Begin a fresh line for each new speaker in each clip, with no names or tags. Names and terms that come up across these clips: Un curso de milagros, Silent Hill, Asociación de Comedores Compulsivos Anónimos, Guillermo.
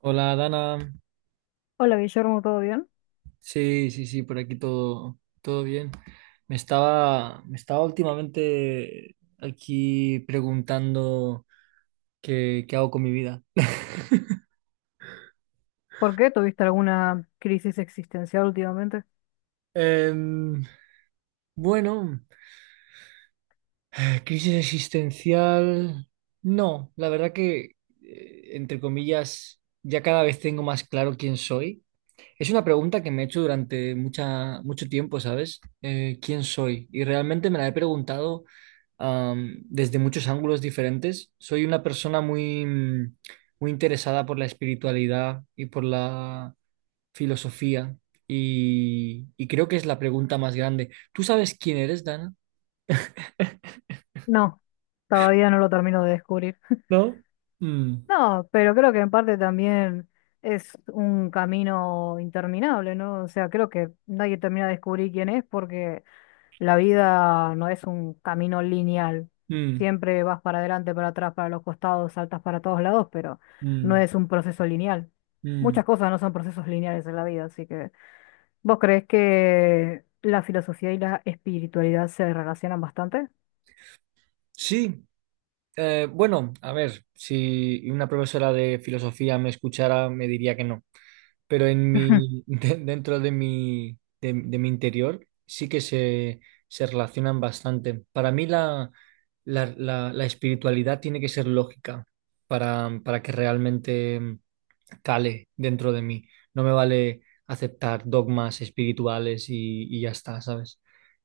Hola, Dana.
Hola Guillermo, ¿todo bien?
Sí, sí, sí, por aquí todo bien. Me estaba últimamente aquí preguntando qué hago con mi vida.
¿Por qué? ¿Tuviste alguna crisis existencial últimamente?
Em, bueno, crisis existencial, no, la verdad que, entre comillas, ya cada vez tengo más claro quién soy. Es una pregunta que me he hecho durante mucho tiempo, ¿sabes? ¿Quién soy? Y realmente me la he preguntado desde muchos ángulos diferentes. Soy una persona muy, muy interesada por la espiritualidad y por la filosofía, y creo que es la pregunta más grande. ¿Tú sabes quién eres, Dana?
No, todavía no lo termino de descubrir.
¿No? Mm,
No, pero creo que en parte también es un camino interminable, ¿no? O sea, creo que nadie termina de descubrir quién es porque la vida no es un camino lineal.
mm,
Siempre vas para adelante, para atrás, para los costados, saltas para todos lados, pero no
mm,
es un proceso lineal.
mm.
Muchas cosas no son procesos lineales en la vida, así que... ¿Vos crees que la filosofía y la espiritualidad se relacionan bastante?
Sí, bueno, a ver, si una profesora de filosofía me escuchara, me diría que no, pero
Ujú.
dentro de mi, de mi interior sí que se relacionan bastante. Para mí la espiritualidad tiene que ser lógica para que realmente cale dentro de mí. No me vale aceptar dogmas espirituales y ya está, ¿sabes?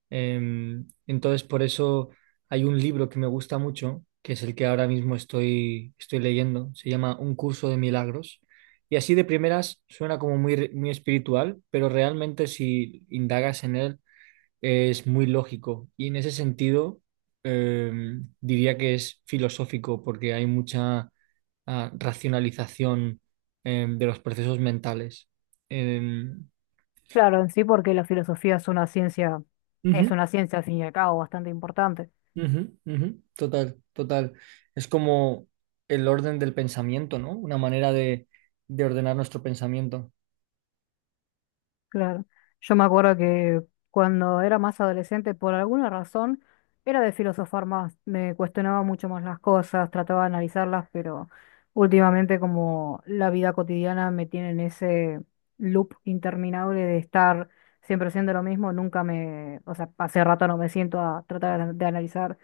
Entonces, por eso hay un libro que me gusta mucho, que es el que ahora mismo estoy leyendo. Se llama Un curso de milagros. Y así de primeras suena como muy, muy espiritual, pero realmente si indagas en él es muy lógico. Y en ese sentido, diría que es filosófico porque hay mucha racionalización de los procesos mentales. Em,
Claro, en sí, porque la filosofía
Ujú.
es una ciencia al fin y al cabo bastante importante.
Ujú, ujú. Total, total. Es como el orden del pensamiento, ¿no? Una manera de ordenar nuestro pensamiento.
Claro. Yo me acuerdo que cuando era más adolescente, por alguna razón, era de filosofar más, me cuestionaba mucho más las cosas, trataba de analizarlas, pero últimamente como la vida cotidiana me tiene en ese loop interminable de estar siempre haciendo lo mismo, nunca me, o sea, hace rato no me siento a tratar de analizar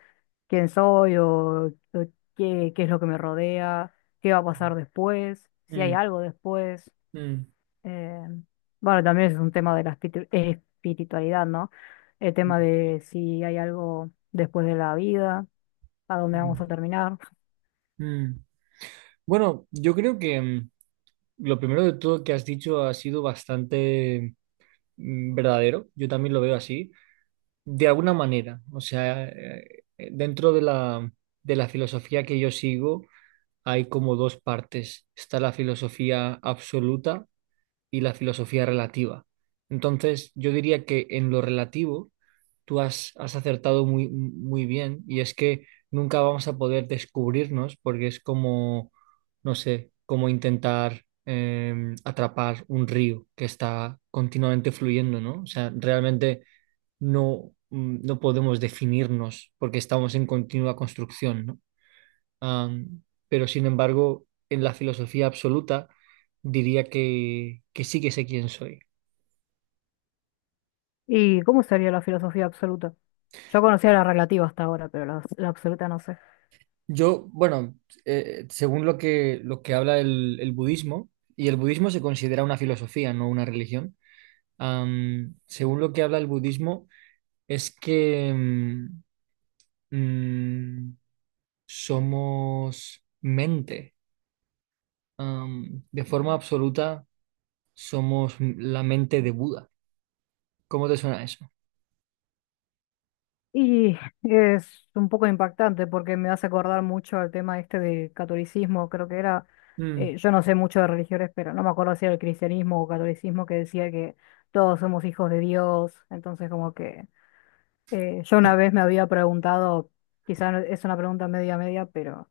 quién soy o qué es lo que me rodea, qué va a pasar después, si hay
Mm,
algo después.
mm,
Eh, bueno, también es un tema de la espiritualidad, ¿no? El tema
mm,
de si hay algo después de la vida, a dónde vamos a terminar.
mm. Bueno, yo creo que lo primero de todo que has dicho ha sido bastante verdadero. Yo también lo veo así, de alguna manera. O sea, dentro de la filosofía que yo sigo, hay como dos partes. Está la filosofía absoluta y la filosofía relativa. Entonces, yo diría que en lo relativo tú has acertado muy, muy bien, y es que nunca vamos a poder descubrirnos porque es como, no sé, como intentar atrapar un río que está continuamente fluyendo, ¿no? O sea, realmente no, no podemos definirnos porque estamos en continua construcción, ¿no? Am, pero sin embargo, en la filosofía absoluta diría que sí que sé quién soy.
¿Y cómo sería la filosofía absoluta? Yo conocía la relativa hasta ahora, pero la absoluta no sé.
Yo, bueno, según lo que habla el budismo, y el budismo se considera una filosofía, no una religión, según lo que habla el budismo es que mm, somos mente. De forma absoluta somos la mente de Buda. ¿Cómo te suena eso?
Y es un poco impactante porque me hace acordar mucho al tema este de catolicismo, creo que era,
Mm,
yo no sé mucho de religiones, pero no me acuerdo si era el cristianismo o catolicismo que decía que todos somos hijos de Dios, entonces como que yo una vez me había preguntado, quizás es una pregunta media media, pero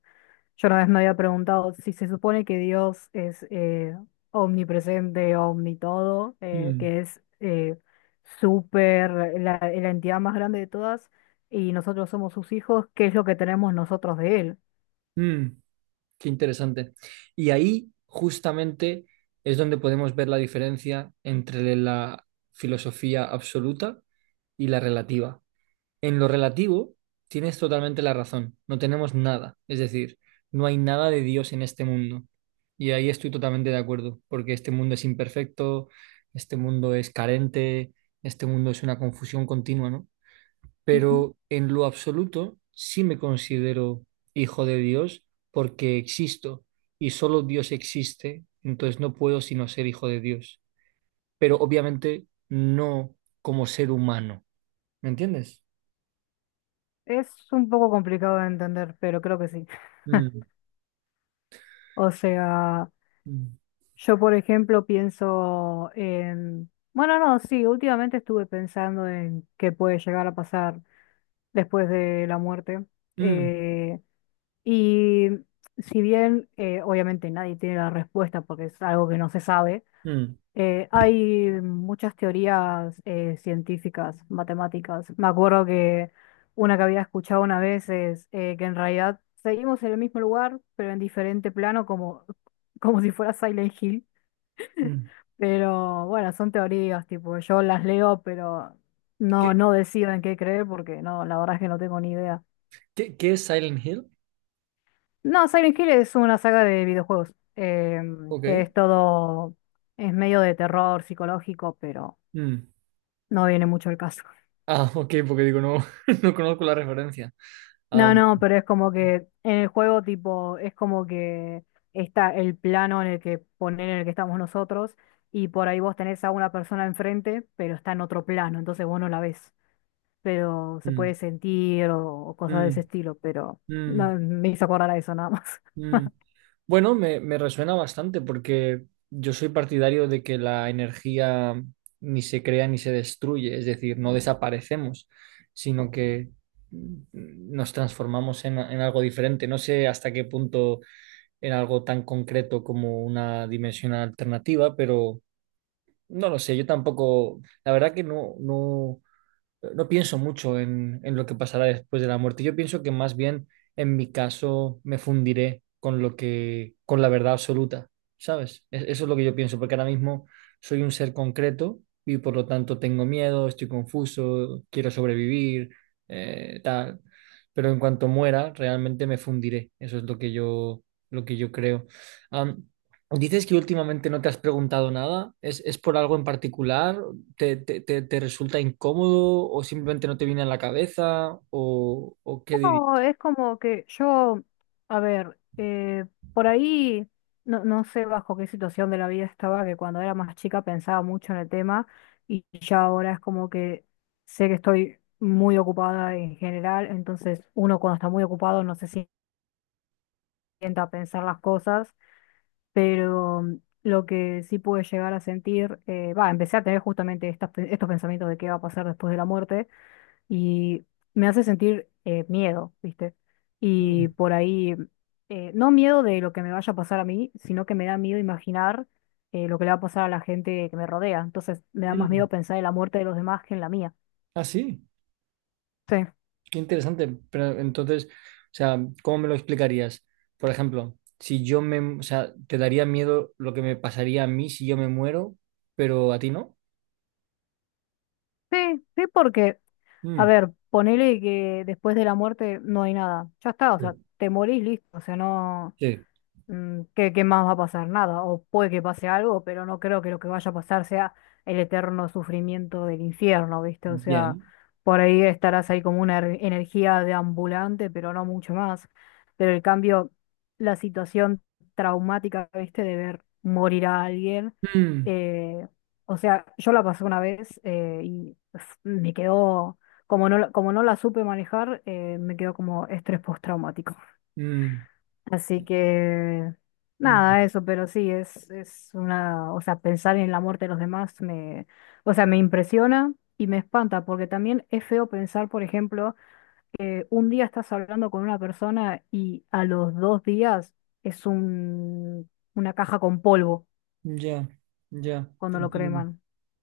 yo una vez me había preguntado si se supone que Dios es omnipresente, omnitodo,
mm,
que es súper, la entidad más grande de todas, y nosotros somos sus hijos, ¿qué es lo que tenemos nosotros de él?
mm. Qué interesante. Y ahí justamente es donde podemos ver la diferencia entre la filosofía absoluta y la relativa. En lo relativo, tienes totalmente la razón, no tenemos nada, es decir, no hay nada de Dios en este mundo. Y ahí estoy totalmente de acuerdo, porque este mundo es imperfecto, este mundo es carente, este mundo es una confusión continua, ¿no?
Ujú.
Pero en lo absoluto sí me considero hijo de Dios porque existo y solo Dios existe, entonces no puedo sino ser hijo de Dios, pero obviamente no como ser humano, ¿me entiendes?
Es un poco complicado de entender, pero creo que sí.
Mm,
O sea...
mm,
Yo, por ejemplo, pienso en... Bueno, no, sí, últimamente estuve pensando en qué puede llegar a pasar después de la muerte.
mm,
Eh, y si bien, obviamente, nadie tiene la respuesta porque es algo que no se sabe,
mm,
hay muchas teorías científicas, matemáticas. Me acuerdo que una que había escuchado una vez es que en realidad seguimos en el mismo lugar, pero en diferente plano, como, como si fuera Silent Hill,
mm.
pero bueno, son teorías, tipo, yo las leo, pero no,
¿Qué,
no decido en qué creer porque no, la verdad es que no tengo ni idea.
qué es Silent Hill?
No, Silent Hill es una saga de videojuegos,
Ok.
que es todo, es medio de terror psicológico, pero
Mm.
no viene mucho el caso.
Ah, ok, porque digo, no, no conozco la referencia. Am,
No, no, pero es como que en el juego, tipo, es como que está el plano en el que poner en el que estamos nosotros, y por ahí vos tenés a una persona enfrente, pero está en otro plano, entonces vos no la ves, pero se
mm,
puede sentir o cosas de ese
mm,
estilo, pero
mm.
no, me hizo acordar a eso nada más.
Mm. Bueno, me resuena bastante porque yo soy partidario de que la energía ni se crea ni se destruye, es decir, no desaparecemos, sino que mm, nos transformamos en algo diferente. No sé hasta qué punto en algo tan concreto como una dimensión alternativa, pero no lo sé, yo tampoco, la verdad que no pienso mucho en lo que pasará después de la muerte. Yo pienso que más bien, en mi caso, me fundiré con con la verdad absoluta, ¿sabes? Eso es lo que yo pienso, porque ahora mismo soy un ser concreto y por lo tanto tengo miedo, estoy confuso, quiero sobrevivir, tal. Pero en cuanto muera, realmente me fundiré. Eso es lo que yo creo. Am, Dices que últimamente no te has preguntado nada. ¿Es por algo en particular? Te resulta incómodo o simplemente no te viene a la cabeza, o qué dirías?
No, es como que yo, a ver, por ahí no, no sé bajo qué situación de la vida estaba, que cuando era más chica pensaba mucho en el tema y ya ahora es como que sé que estoy muy ocupada en general, entonces uno cuando está muy ocupado no se sienta a pensar las cosas, pero lo que sí pude llegar a sentir, empecé a tener justamente estos pensamientos de qué va a pasar después de la muerte y me hace sentir miedo, ¿viste?
Mm,
Y por ahí, no miedo de lo que me vaya a pasar a mí, sino que me da miedo imaginar lo que le va a pasar a la gente que me rodea. Entonces me da más
mm.
miedo pensar en la muerte de los demás que en la mía.
Ah, sí,
Sí,
qué interesante. Pero entonces, o sea, ¿cómo me lo explicarías? Por ejemplo, si yo me, o sea, ¿te daría miedo lo que me pasaría a mí si yo me muero, pero a ti no?
sí, sí, porque, a
Mm,
ver, ponele que después de la muerte no hay nada. Ya está, o sea,
sí,
te morís, listo, o sea, no...
sí,
Mm, ¿qué más va a pasar? Nada, o puede que pase algo, pero no creo que lo que vaya a pasar sea el eterno sufrimiento del infierno, ¿viste? O sea,
bien.
por ahí estarás ahí como una energía de ambulante, pero no mucho más. Pero el cambio, la situación traumática, ¿viste? De ver morir a alguien,
Mm,
eh, o sea, yo la pasé una vez, me quedó, como no, como no la supe manejar, me quedó como estrés postraumático.
mm,
Así que
mm.
nada, eso, pero sí, es una, o sea, pensar en la muerte de los demás me, o sea, me impresiona y me espanta, porque también es feo pensar, por ejemplo, que un día estás hablando con una persona y a los dos días es un, una caja con polvo
Ya, ya, te
cuando lo
entiendo.
creman.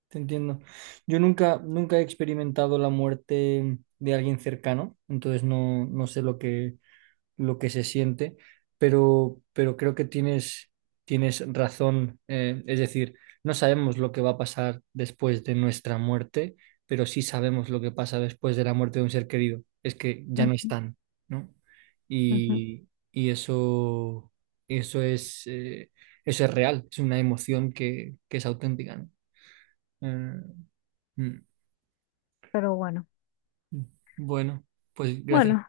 Te entiendo. Yo nunca, nunca he experimentado la muerte de alguien cercano, entonces no sé lo que se siente, pero creo que tienes razón. Es decir, no sabemos lo que va a pasar después de nuestra muerte, pero sí sabemos lo que pasa después de la muerte de un ser querido. Es que ya no
Ujú,
están, ¿no?
ujú.
Y eso es, eh, eso es real, es una emoción que es auténtica, ¿no? Eh, Mm,
Pero bueno,
mm. Bueno, pues gracias,
bueno,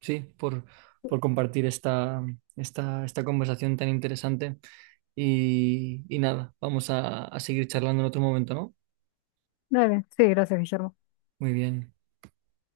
sí, por compartir esta conversación tan interesante. Y nada, vamos a seguir charlando en otro momento, ¿no?
dale, sí, gracias, Guillermo.
Muy bien.